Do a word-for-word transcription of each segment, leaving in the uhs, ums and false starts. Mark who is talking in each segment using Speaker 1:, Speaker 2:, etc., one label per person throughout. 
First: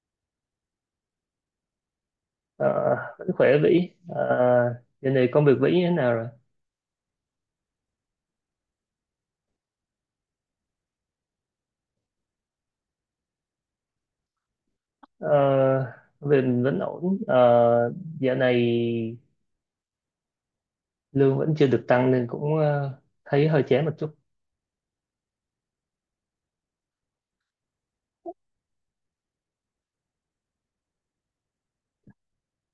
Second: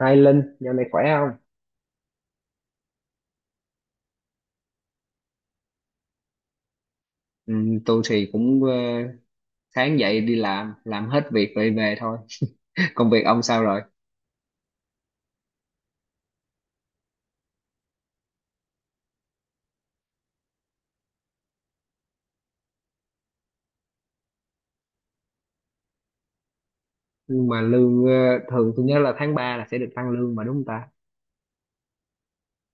Speaker 1: Hai Linh, dạo này khỏe không?
Speaker 2: Ờ, vẫn khỏe Vĩ. Ờ, Dạo này công việc Vĩ như thế nào rồi?
Speaker 1: Ừ, tôi thì cũng ờ, sáng dậy đi làm, làm hết việc rồi về thôi. Công việc ông sao rồi?
Speaker 2: Ờ, công việc mình vẫn ổn. Ờ, Dạo này lương vẫn chưa được tăng nên cũng ờ, thấy hơi chán một chút.
Speaker 1: Nhưng mà lương ờ, thường tôi nhớ là tháng ba là sẽ được tăng lương mà đúng không ta?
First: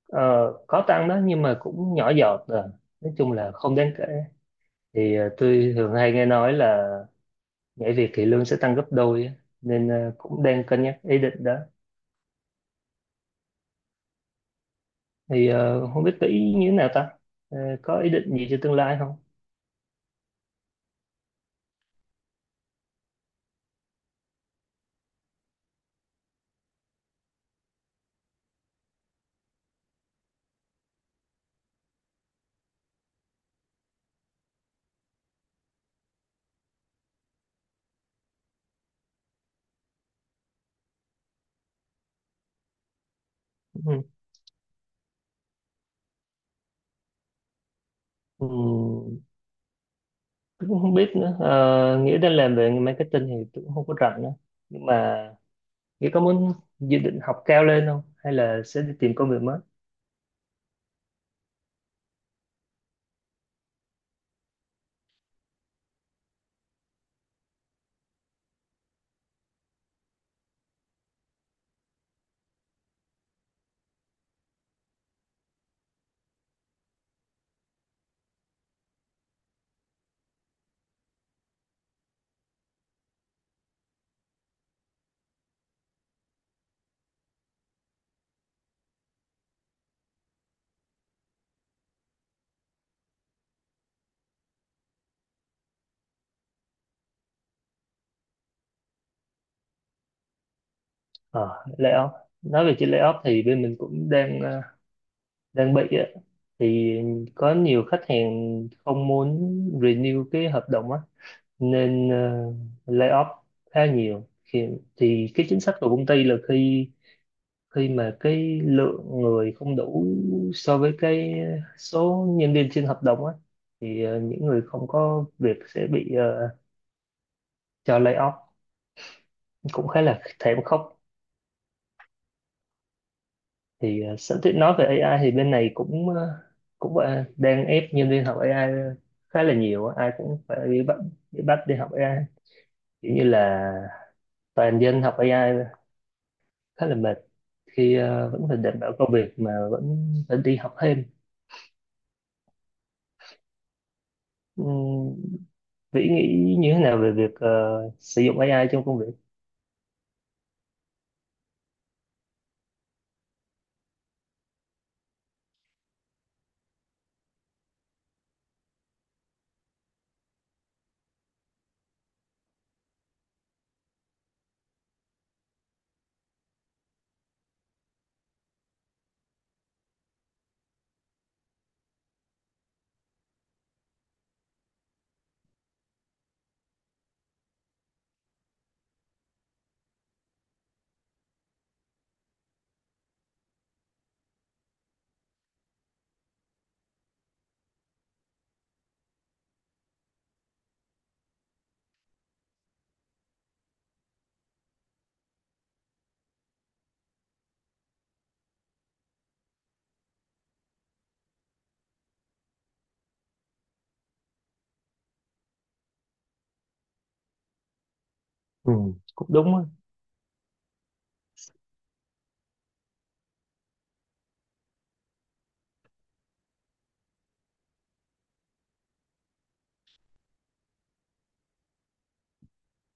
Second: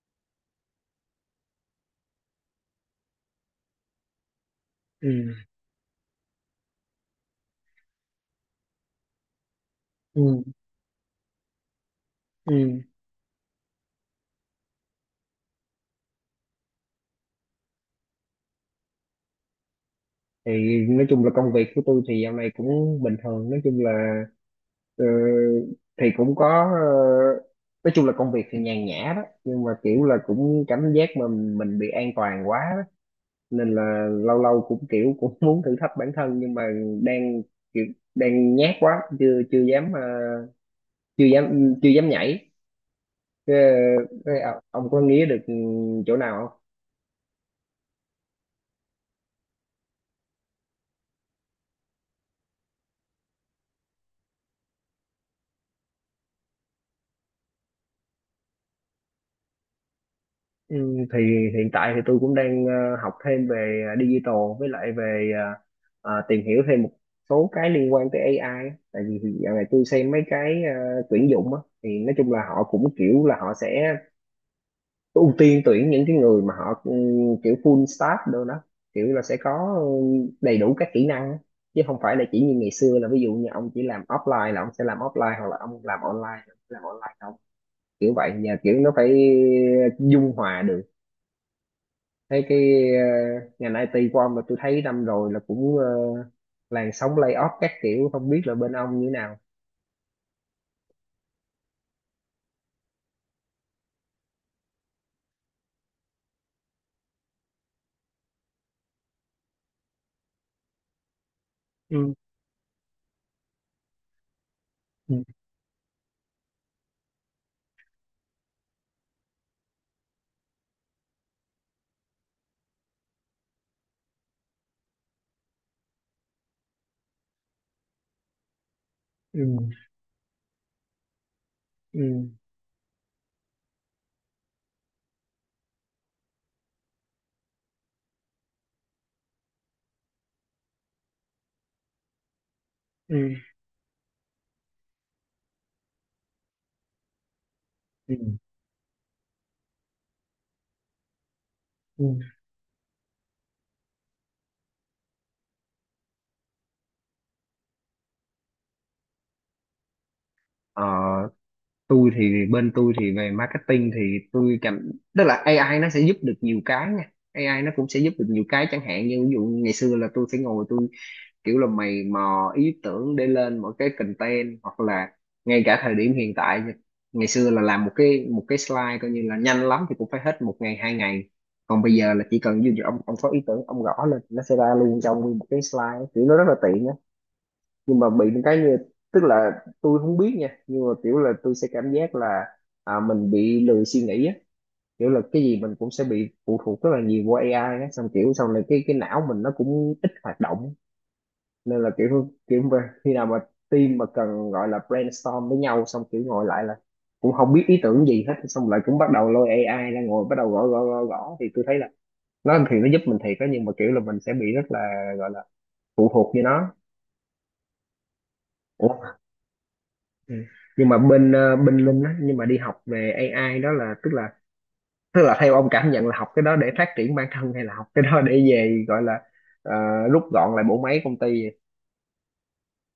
Speaker 2: Ờ, có tăng đó nhưng mà cũng nhỏ giọt rồi, nói chung là không đáng kể.
Speaker 1: Ừ,
Speaker 2: Thì ờ, tôi thường hay nghe nói là nhảy việc thì lương sẽ tăng gấp đôi á. Nên ờ, cũng
Speaker 1: ừ,
Speaker 2: đang cân nhắc ý định đó.
Speaker 1: ừ.
Speaker 2: Thì ờ, không biết Vĩ như thế nào ta? Ờ, có ý định gì cho tương lai không?
Speaker 1: Thì nói chung là công việc của tôi thì dạo này cũng bình thường, nói chung là ờ, thì cũng có ờ, nói chung là công việc thì nhàn nhã đó, nhưng mà kiểu là cũng cảm giác mà mình bị an toàn quá, nên là lâu lâu cũng kiểu cũng muốn thử thách bản thân, nhưng mà đang kiểu đang nhát quá chưa chưa dám ờ, chưa dám chưa dám nhảy. Ờ,
Speaker 2: Ừ.
Speaker 1: ờ, ông có nghĩ được chỗ nào không?
Speaker 2: Ừ. Tôi cũng không biết nữa. Ờ, Nghĩa đang làm về marketing thì tôi cũng không có rảnh nữa. Nhưng mà nghĩa có muốn dự định học cao lên không hay là sẽ đi tìm công việc mới?
Speaker 1: Ừ, thì hiện tại thì tôi cũng đang ờ, học thêm về ờ, digital với lại về ờ, ờ, tìm hiểu thêm một số cái liên quan tới ây ai á. Tại vì dạo này tôi xem mấy cái ờ, tuyển dụng á thì nói chung là họ cũng kiểu là họ sẽ ưu tiên tuyển những cái người mà họ ừ, kiểu full stack đâu đó, kiểu là sẽ có ừ, đầy đủ các kỹ năng á. Chứ không phải là chỉ như ngày xưa là ví dụ như ông chỉ làm offline là ông sẽ làm offline, hoặc là ông làm online là ông sẽ làm online không, kiểu vậy nhà, kiểu nó phải dung hòa được. Thấy cái ờ, ngành I T của ông mà tôi thấy năm rồi là cũng ờ, làn sóng layoff các kiểu, không biết là bên ông như thế nào.
Speaker 2: Ờ layoff nói về chuyện layoff thì bên mình cũng đang ờ, đang bị á. Thì có nhiều khách hàng không muốn renew cái hợp đồng á, nên
Speaker 1: Ừ,
Speaker 2: ờ, layoff khá nhiều thì,
Speaker 1: ừ,
Speaker 2: thì cái chính sách của công ty là khi khi mà cái lượng người không đủ so với cái số nhân viên trên hợp đồng á, thì ờ, những người không có việc sẽ bị ờ, cho lay off.
Speaker 1: ừ,
Speaker 2: Cũng khá là thảm khốc.
Speaker 1: ừ,
Speaker 2: Thì uh, sẵn tiện nói về a i thì bên này cũng ờ, cũng ờ, đang ép nhân viên học a i khá là nhiều á. Ai cũng phải bị bắt bị bắt đi học a i, kiểu như
Speaker 1: ừ,
Speaker 2: là toàn dân học a i, khá là mệt khi
Speaker 1: ừ,
Speaker 2: ờ, vẫn phải đảm bảo công việc mà vẫn phải đi học thêm.
Speaker 1: ừ.
Speaker 2: Ừm, Vĩ nghĩ như thế nào về việc ờ, sử dụng a i trong công việc?
Speaker 1: Ờ, tôi thì bên tôi thì về marketing thì tôi cảm tức là A I nó sẽ giúp được nhiều cái nha, A I nó cũng sẽ giúp được nhiều cái, chẳng hạn như ví dụ ngày xưa là tôi phải ngồi tôi kiểu là mày mò ý tưởng để lên một cái content, hoặc là ngay cả thời điểm hiện tại, ngày xưa là làm một cái một cái slide coi như là nhanh lắm thì cũng phải hết một ngày hai ngày, còn bây giờ là chỉ cần ví dụ ông ông có ý tưởng ông gõ lên nó sẽ ra luôn cho ông nguyên một cái slide, kiểu nó rất là tiện á. Nhưng mà bị một cái như, tức là tôi không biết nha, nhưng mà kiểu là tôi sẽ cảm giác là à, mình bị lười suy nghĩ á, kiểu là cái gì mình cũng sẽ bị phụ thuộc rất là nhiều qua A I á, xong kiểu sau này cái cái não mình nó cũng ít hoạt động. Nên là kiểu kiểu mà khi nào mà team mà cần gọi là brainstorm với nhau xong kiểu ngồi lại là cũng không biết ý tưởng gì hết, xong lại cũng bắt đầu lôi A I ra ngồi bắt đầu gõ gõ gõ gõ thì tôi thấy là nó thì nó giúp mình thiệt đó, nhưng mà kiểu là mình sẽ bị rất là, gọi là, phụ thuộc với nó.
Speaker 2: Ừ, cũng đúng á.
Speaker 1: Ừ. Nhưng mà bên ờ, bên Linh á, nhưng mà đi học về A I đó là tức là tức là theo ông cảm nhận là học cái đó để phát triển bản thân, hay là học cái đó để về gọi là ờ, rút gọn lại bộ máy công ty vậy?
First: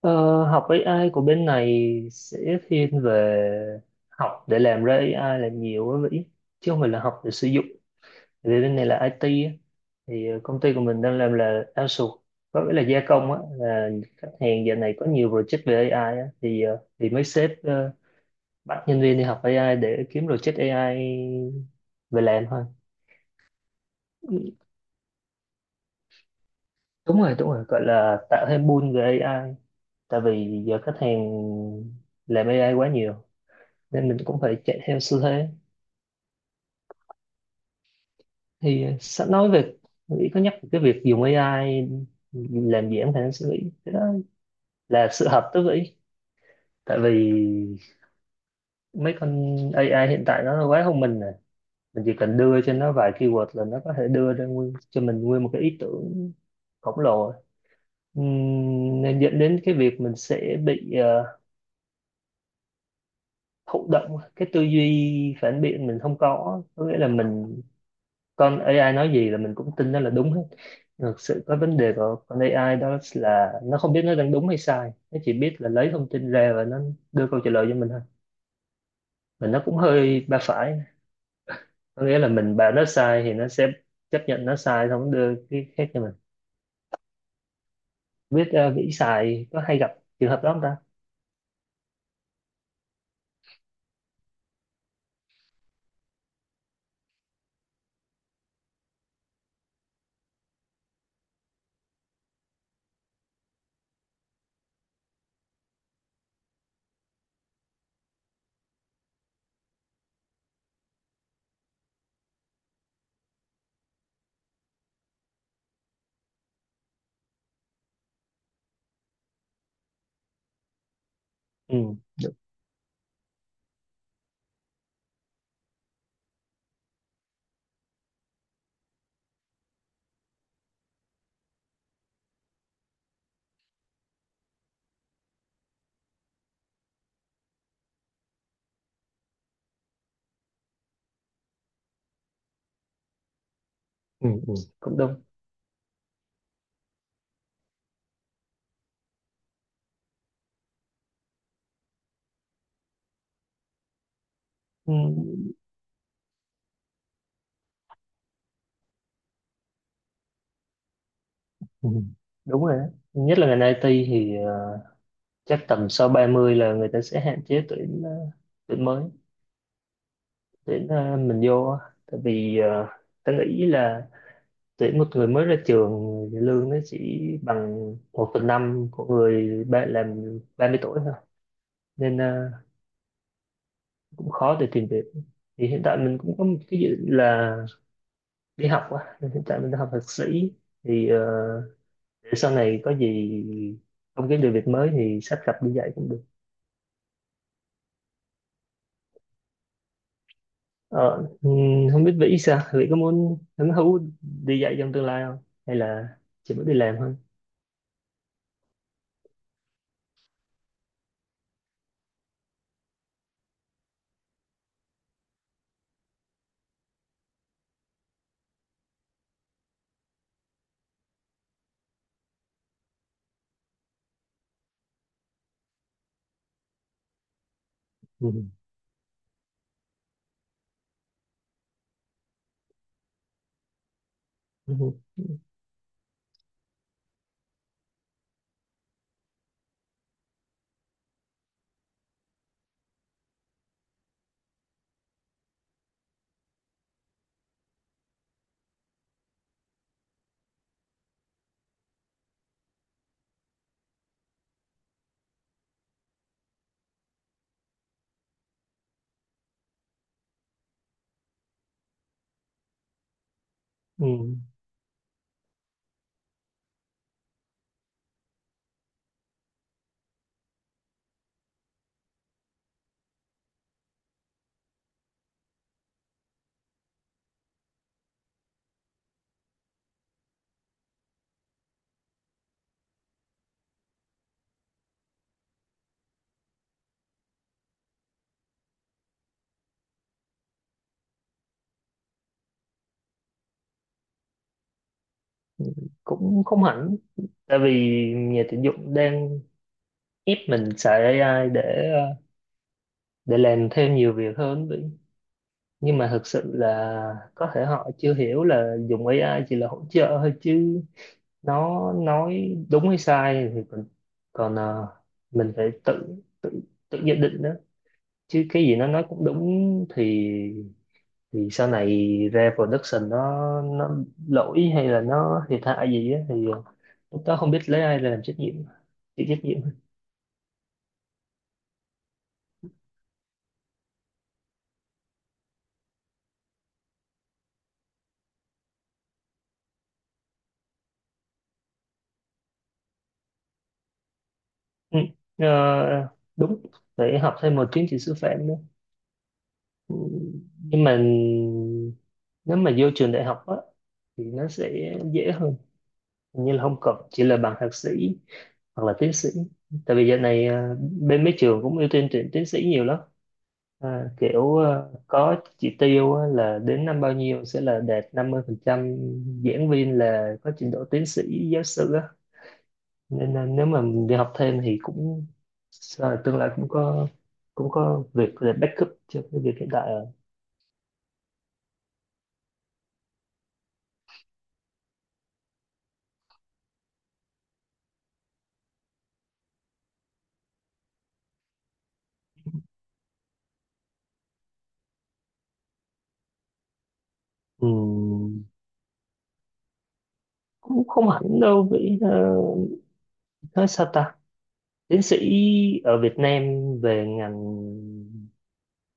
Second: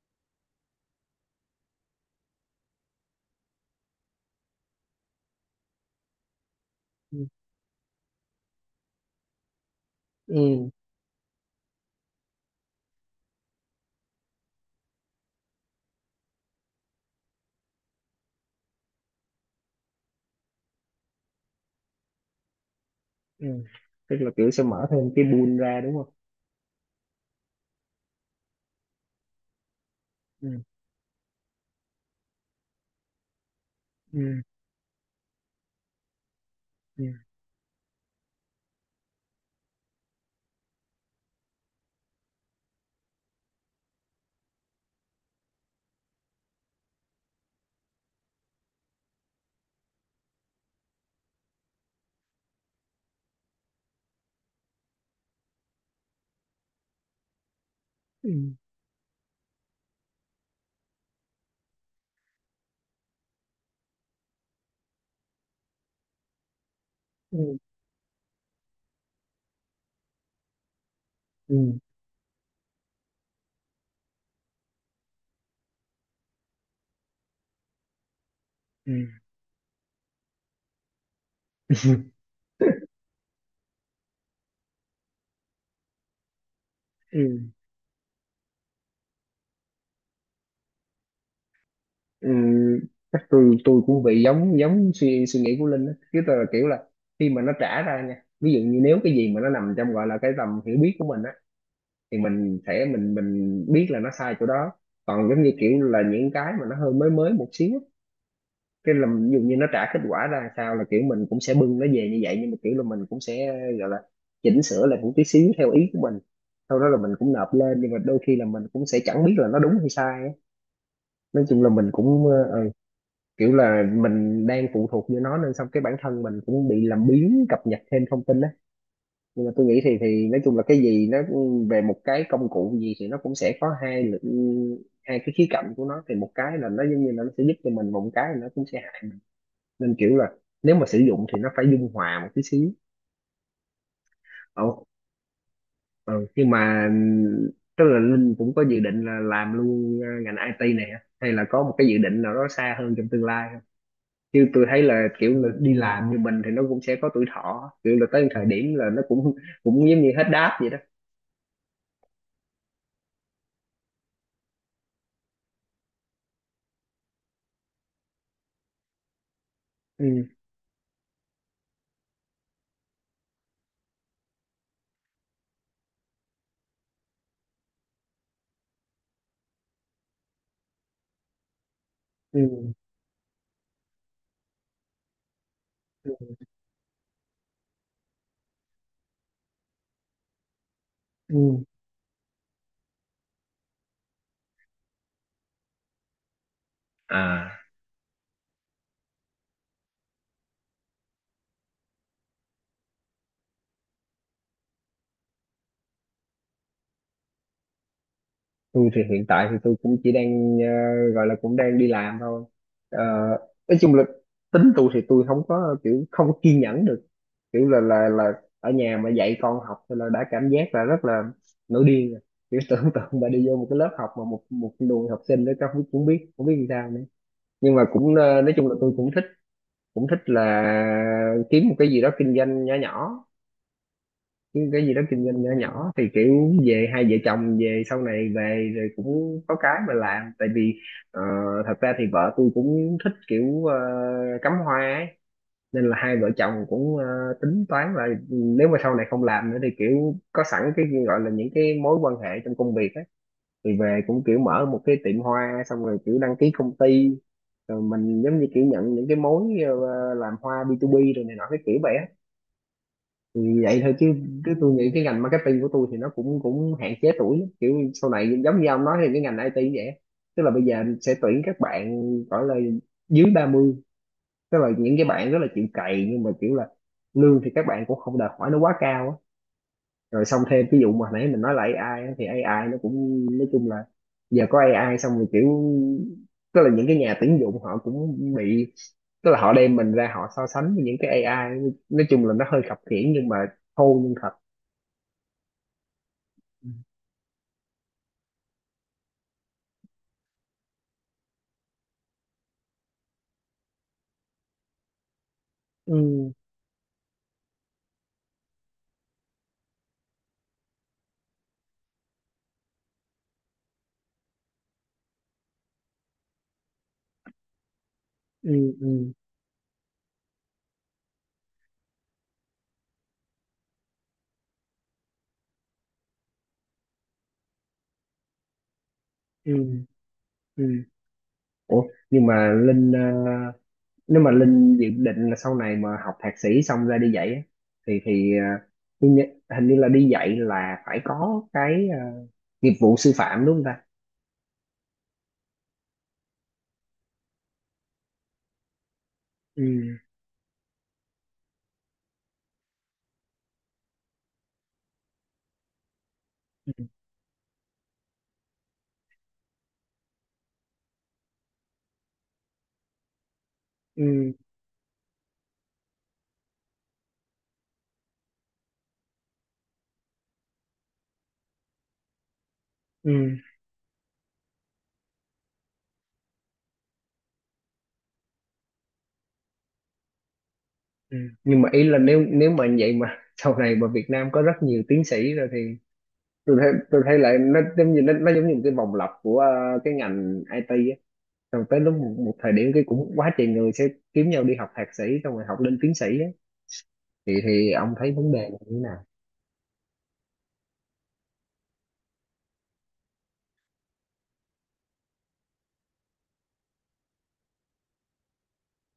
Speaker 2: Ờ, học a i của bên này sẽ thiên về học để làm ra a i là nhiều á Vĩ, chứ không phải là
Speaker 1: Ừ.
Speaker 2: học để sử dụng. Tại vì bên này là ai ti á, thì ờ, công
Speaker 1: Ừ.
Speaker 2: ty của mình đang làm là outsource, có nghĩa là gia công á, là khách hàng giờ này có nhiều project về a i á, thì ờ, thì mấy sếp ờ, bắt nhân viên đi học a i để kiếm project a i về làm thôi.
Speaker 1: Ừ. Tức là kiểu sẽ mở thêm cái pool ra đúng không?
Speaker 2: Đúng rồi, đúng rồi, gọi là tạo thêm pull về ây ai, tại
Speaker 1: Ừ.
Speaker 2: vì giờ khách hàng làm a i quá nhiều nên mình
Speaker 1: Ừ.
Speaker 2: cũng phải chạy theo xu thế.
Speaker 1: Ừ.
Speaker 2: Thì sẵn nói về nghĩ có nhắc về cái việc dùng a i làm giảm khả năng suy nghĩ, cái đó là sự hợp tới vĩ, tại vì mấy con a i hiện tại nó quá thông minh rồi, mình chỉ cần đưa cho nó vài keyword là nó có thể đưa ra nguyên, cho mình nguyên một cái ý tưởng khổng lồ.
Speaker 1: Ừ.
Speaker 2: Ừm, nên dẫn đến cái việc mình sẽ bị ờ, thụ động, cái tư duy phản biện mình không có, có nghĩa là
Speaker 1: Ừ.
Speaker 2: mình con ây ai nói gì là mình cũng tin nó là đúng hết. Thực sự có
Speaker 1: Ừ.
Speaker 2: vấn đề của con a i đó là nó không biết nó đang đúng hay sai, nó chỉ biết là lấy thông tin ra và nó đưa câu trả lời cho mình thôi.
Speaker 1: Ừ.
Speaker 2: Và nó cũng hơi ba phải, có nghĩa là mình bảo nó sai thì nó sẽ chấp nhận nó sai xong nó đưa cái khác cho mình.
Speaker 1: Ừ.
Speaker 2: Biết ờ, vĩ xài có hay gặp trường hợp đó không ta?
Speaker 1: Ừ. Chắc tôi tôi cũng bị giống giống suy suy nghĩ của Linh á, chứ tôi là kiểu là khi mà nó trả ra nha, ví dụ như nếu cái gì mà nó nằm trong gọi là cái tầm hiểu biết của mình á thì mình sẽ mình mình biết là nó sai chỗ đó. Còn giống như kiểu là những cái mà nó hơi mới mới một xíu, cái là ví dụ như nó trả kết quả ra sao là kiểu mình cũng sẽ bưng nó về như vậy, nhưng mà kiểu là mình cũng sẽ, gọi là, chỉnh sửa lại một tí xíu theo ý của mình, sau đó là mình cũng nộp lên, nhưng mà đôi khi là mình cũng sẽ chẳng biết là nó đúng hay sai á. Nói chung là mình
Speaker 2: Ừ,
Speaker 1: cũng ờ, ờ, kiểu là mình đang phụ thuộc vô nó, nên xong cái bản thân mình cũng bị làm biếng cập nhật thêm thông tin á. Nhưng mà tôi nghĩ thì thì nói chung là cái gì nó về một cái công cụ gì thì nó cũng sẽ có hai lực, hai cái khía cạnh của nó, thì một cái là nó giống như là nó sẽ giúp cho mình, một cái là nó cũng sẽ hại mình. Nên kiểu là nếu mà sử dụng thì nó phải dung hòa một tí xíu.
Speaker 2: ừ, ừ,
Speaker 1: Ồ,
Speaker 2: cũng đúng.
Speaker 1: ừ, nhưng mà tức là Linh cũng có dự định là làm luôn ờ, ngành I T này hả? Hay là có một cái dự định nào đó xa hơn trong tương lai không? Chứ tôi thấy
Speaker 2: Ừ,
Speaker 1: là kiểu là đi làm như mình thì nó cũng sẽ có tuổi thọ, kiểu là tới thời điểm là nó cũng cũng giống như hết đáp vậy đó.
Speaker 2: ừ, đúng rồi đó. Nhất là ngành i ti thì ờ, chắc tầm sau ba mươi là người ta sẽ hạn chế tuyển ờ, tuyển mới,
Speaker 1: Ừ.
Speaker 2: tuyển ờ, mình vô á. Tại vì ờ, ta nghĩ là tuyển một người mới ra trường thì lương nó chỉ bằng một phần năm của người ba, làm ba mươi tuổi thôi. Nên ờ, cũng khó để tìm việc. Thì hiện tại mình cũng
Speaker 1: Ừ.
Speaker 2: có một cái dự định là đi học á, nên hiện tại mình đang học thạc sĩ. Thì ờ,
Speaker 1: Ừ.
Speaker 2: để sau này có gì không kiếm được việc mới thì sắp gặp đi dạy cũng được.
Speaker 1: À,
Speaker 2: Ờ, ừm, không biết vĩ sao, vĩ có muốn hứng thú đi dạy trong tương lai không? Hay là chỉ muốn đi làm thôi?
Speaker 1: tôi thì hiện tại thì tôi cũng chỉ đang ờ, gọi là cũng đang đi làm thôi. Ờ, nói chung là tính tôi thì tôi không có kiểu không có kiên nhẫn được, kiểu là là là ở nhà mà dạy con học thì là đã cảm giác là rất là nổi điên rồi, kiểu tưởng tượng mà đi vô một cái lớp học mà một một đùi học sinh đó các không cũng biết cũng biết làm sao nữa. Nhưng mà cũng ờ,
Speaker 2: Ừ.
Speaker 1: nói chung là tôi cũng thích, cũng thích là kiếm một cái gì đó kinh doanh nhỏ nhỏ, cái
Speaker 2: Ừ.
Speaker 1: cái gì đó kinh doanh nhỏ nhỏ thì kiểu về hai vợ chồng về sau này về rồi cũng có cái mà làm. Tại vì ờ, thật ra thì vợ tôi cũng thích kiểu ờ, cắm hoa ấy, nên là hai vợ chồng cũng ờ, tính toán là nếu mà sau này không làm nữa thì kiểu có sẵn cái gọi là những cái mối quan hệ trong công việc ấy, thì về cũng kiểu mở một cái tiệm hoa, xong rồi kiểu đăng ký công ty, rồi mình giống như kiểu nhận những cái mối ờ, làm hoa bi tu bi rồi này nọ cái kiểu vậy á. Thì vậy thôi chứ,
Speaker 2: Ừ.
Speaker 1: chứ tôi nghĩ cái ngành marketing của tôi thì nó cũng cũng hạn chế tuổi lắm. Kiểu sau này giống như ông nói thì cái ngành I T cũng vậy, tức là bây giờ sẽ tuyển các bạn gọi là dưới ba mươi, tức là những cái bạn rất là chịu cày, nhưng mà kiểu là lương thì các bạn cũng không đòi hỏi nó quá cao á. Rồi xong thêm ví dụ mà hồi nãy mình nói là A I á, thì A I nó cũng nói chung là giờ có A I xong rồi kiểu, tức là những cái nhà tuyển dụng họ cũng bị, tức là họ đem mình ra họ so sánh với những cái A I, nói chung là nó hơi khập khiễng nhưng mà thô nhưng thật.
Speaker 2: Cũng không hẳn, tại vì nhà tuyển dụng đang ép mình xài ây ai để ờ, để làm thêm nhiều việc hơn vĩ. Nhưng mà thực
Speaker 1: Ừ.
Speaker 2: sự là có thể họ chưa hiểu là dùng a i chỉ là hỗ trợ thôi, chứ nó nói đúng hay sai thì còn còn ờ, mình phải tự tự tự nhận định đó, chứ cái
Speaker 1: Ừ.
Speaker 2: gì nó
Speaker 1: Ừ.
Speaker 2: nói cũng đúng thì thì sau này ra production nó nó lỗi hay là nó thiệt hại gì á, thì ờ, lúc đó không biết lấy ai là làm trách nhiệm, chịu trách nhiệm.
Speaker 1: Ừ. Ừ. Ủa, nhưng mà Linh ờ, nếu mà Linh dự định là sau này mà học thạc sĩ xong ra đi dạy á, thì thì ờ, tôi nhớ hình như là đi dạy là phải có cái ờ, nghiệp vụ sư phạm đúng không ta?
Speaker 2: Ừ. ờ, Đúng, phải học thêm một chứng chỉ sư phạm nữa. Ừ.
Speaker 1: Ừ.
Speaker 2: Nhưng mà nếu mà vô trường đại học á thì nó sẽ dễ hơn. Hình như là không
Speaker 1: Ừ.
Speaker 2: cần, chỉ là bằng thạc sĩ hoặc là tiến sĩ, tại vì giờ này ờ, bên mấy trường cũng ưu tiên tuyển tiến sĩ nhiều lắm. À,
Speaker 1: Ừ.
Speaker 2: kiểu ờ, có chỉ tiêu á, là đến năm bao nhiêu sẽ là đạt năm mươi phần trăm giảng viên là có trình độ tiến sĩ giáo sư á.
Speaker 1: Ừ.
Speaker 2: Nên là nếu mà mình đi học thêm thì cũng sợ là tương lai cũng có cũng có việc để backup cho cái việc hiện tại rồi.
Speaker 1: Ừ. Nhưng mà ý là nếu nếu mà vậy mà sau này mà Việt Nam có rất nhiều tiến sĩ rồi thì tôi thấy tôi thấy lại nó giống như nó, nó giống như một cái vòng lặp của ờ, cái ngành I T, rồi tới lúc một, một thời điểm cái cũng quá trời người sẽ kiếm nhau đi học thạc sĩ xong rồi học lên tiến sĩ á, thì thì ông thấy vấn đề
Speaker 2: Ừm,
Speaker 1: là như thế nào?
Speaker 2: cũng không hẳn đâu vì ờ, nói sao ta. Tiến sĩ ở Việt Nam về ngành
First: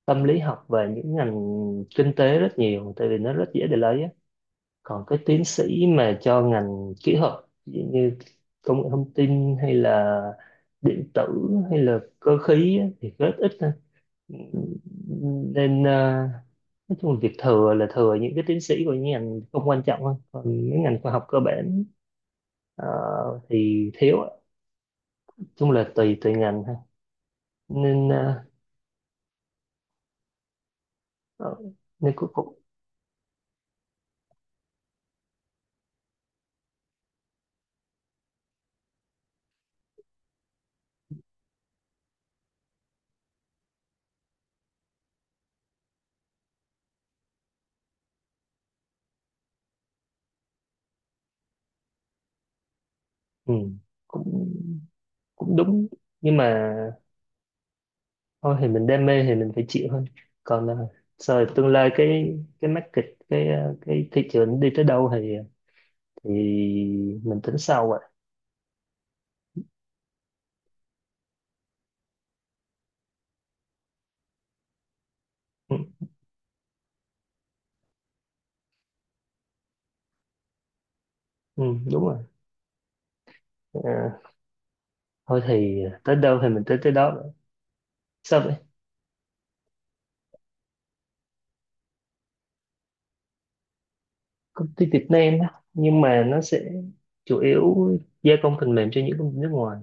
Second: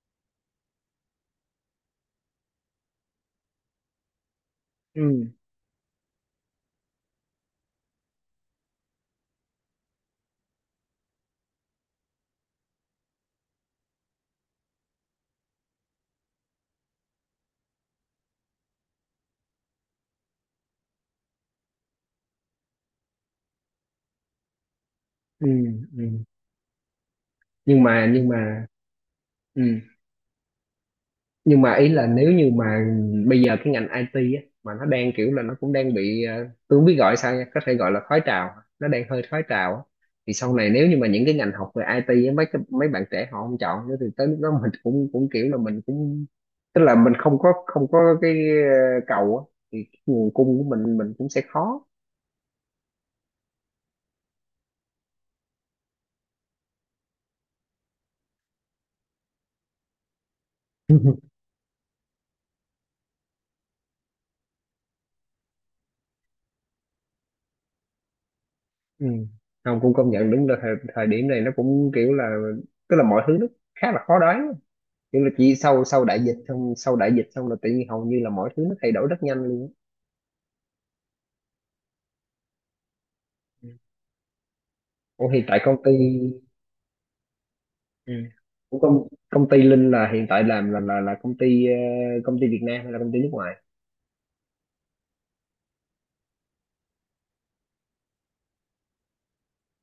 Speaker 2: tâm lý học và những ngành kinh tế rất nhiều, tại vì nó rất dễ để lấy á. Còn cái
Speaker 1: Ừ,
Speaker 2: tiến sĩ mà cho ngành kỹ thuật, ví dụ như công nghệ thông tin hay là điện tử hay là cơ khí á, thì rất ít thôi. Nên ờ, nói chung là việc thừa là thừa những cái tiến sĩ của những ngành không quan trọng thôi, còn mấy ngành khoa học cơ bản ờ, thì thiếu ạ. Nói
Speaker 1: ừ,
Speaker 2: chung là tùy
Speaker 1: ừ.
Speaker 2: tùy ngành ha.
Speaker 1: Nhưng
Speaker 2: nên
Speaker 1: mà nhưng
Speaker 2: ờ,
Speaker 1: mà ừ.
Speaker 2: ờ,
Speaker 1: Nhưng mà ý là
Speaker 2: nên cũng
Speaker 1: nếu như
Speaker 2: cũng
Speaker 1: mà bây giờ cái ngành I T á, mà nó đang kiểu là nó cũng đang bị ờ, tôi không biết gọi sao nha, có thể gọi là khói trào, nó đang hơi khói trào á. Thì sau này nếu như mà những cái ngành học về I T á, mấy cái, mấy bạn trẻ họ không chọn nữa thì tới lúc đó mình cũng cũng kiểu là mình cũng, tức là mình không có không có cái ờ, cầu á, thì cái nguồn cung của mình mình cũng sẽ khó.
Speaker 2: ừ, cũng cũng đúng. Nhưng mà thôi thì mình đam mê thì mình phải chịu thôi. Còn ờ, rồi tương lai cái cái market, cái ờ, cái thị trường đi tới đâu thì thì mình tính sau rồi.
Speaker 1: Ừ. Không, cũng công nhận đúng là thời, thời điểm này nó cũng kiểu là, tức là mọi thứ nó khá là khó đoán, nhưng mà chỉ
Speaker 2: Ừ,
Speaker 1: sau sau đại dịch xong sau đại dịch xong là tự nhiên hầu như là mọi thứ nó thay đổi rất nhanh luôn
Speaker 2: ừ, đúng rồi.
Speaker 1: á.
Speaker 2: Ờ,
Speaker 1: Ủa,
Speaker 2: thôi
Speaker 1: hiện tại công
Speaker 2: thì
Speaker 1: ty.
Speaker 2: tới đâu thì mình tới tới đó.
Speaker 1: Ừ.
Speaker 2: Sao vậy?
Speaker 1: Của công công ty Linh là hiện tại làm là là là công ty ờ, công ty Việt Nam hay là công ty nước ngoài?
Speaker 2: Công ty Việt Nam á, nhưng mà nó sẽ chủ yếu gia công phần mềm cho những công ty nước ngoài.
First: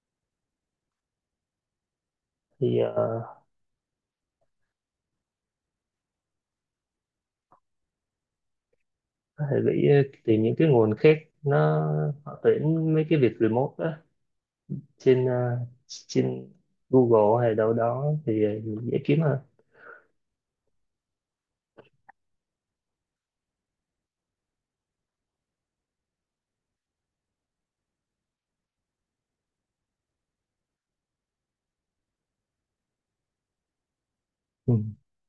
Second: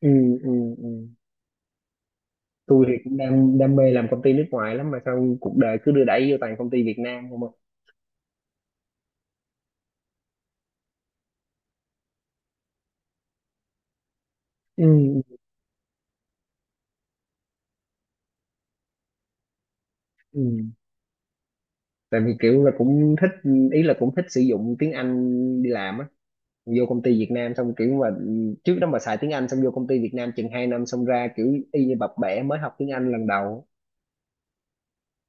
Speaker 1: Ừ, ừ, ừ.
Speaker 2: Thì
Speaker 1: Tôi thì cũng
Speaker 2: ờ,
Speaker 1: đam đam mê làm công ty nước ngoài lắm, mà sao cuộc đời cứ đưa đẩy vô toàn công ty Việt Nam không à.
Speaker 2: có thể bị ờ, tìm những cái nguồn khác, nó họ tuyển mấy cái việc remote á, trên
Speaker 1: Ừ,
Speaker 2: ờ, trên Google hay đâu đó thì dễ kiếm.
Speaker 1: ừ. Tại vì kiểu là cũng thích, ý là cũng thích sử dụng tiếng Anh đi làm á, vô công ty Việt Nam xong kiểu mà trước đó mà xài tiếng Anh xong vô công ty Việt Nam chừng hai năm xong ra kiểu y như bập bẹ mới học tiếng Anh lần đầu.
Speaker 2: Ừ.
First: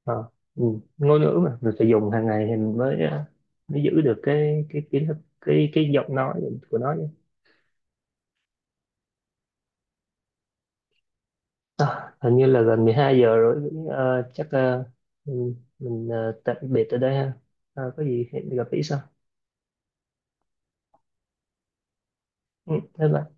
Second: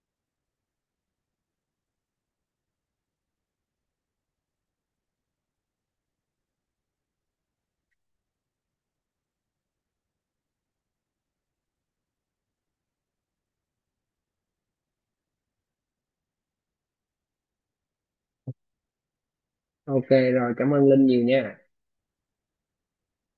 Speaker 2: Ờ, ừ. Ngôn ngữ mà mình phải dùng hàng ngày thì mình mới ờ, mới giữ được cái cái kiến thức, cái cái giọng nói của nó chứ. À, hình như là gần mười hai giờ rồi. Ờ, chắc ờ, mình, mình ờ, tạm biệt ở đây ha. Ờ, có gì hẹn gặp lại sau.
Speaker 1: OK rồi, cảm ơn Linh nhiều nha.
Speaker 2: Ừ, bye bye.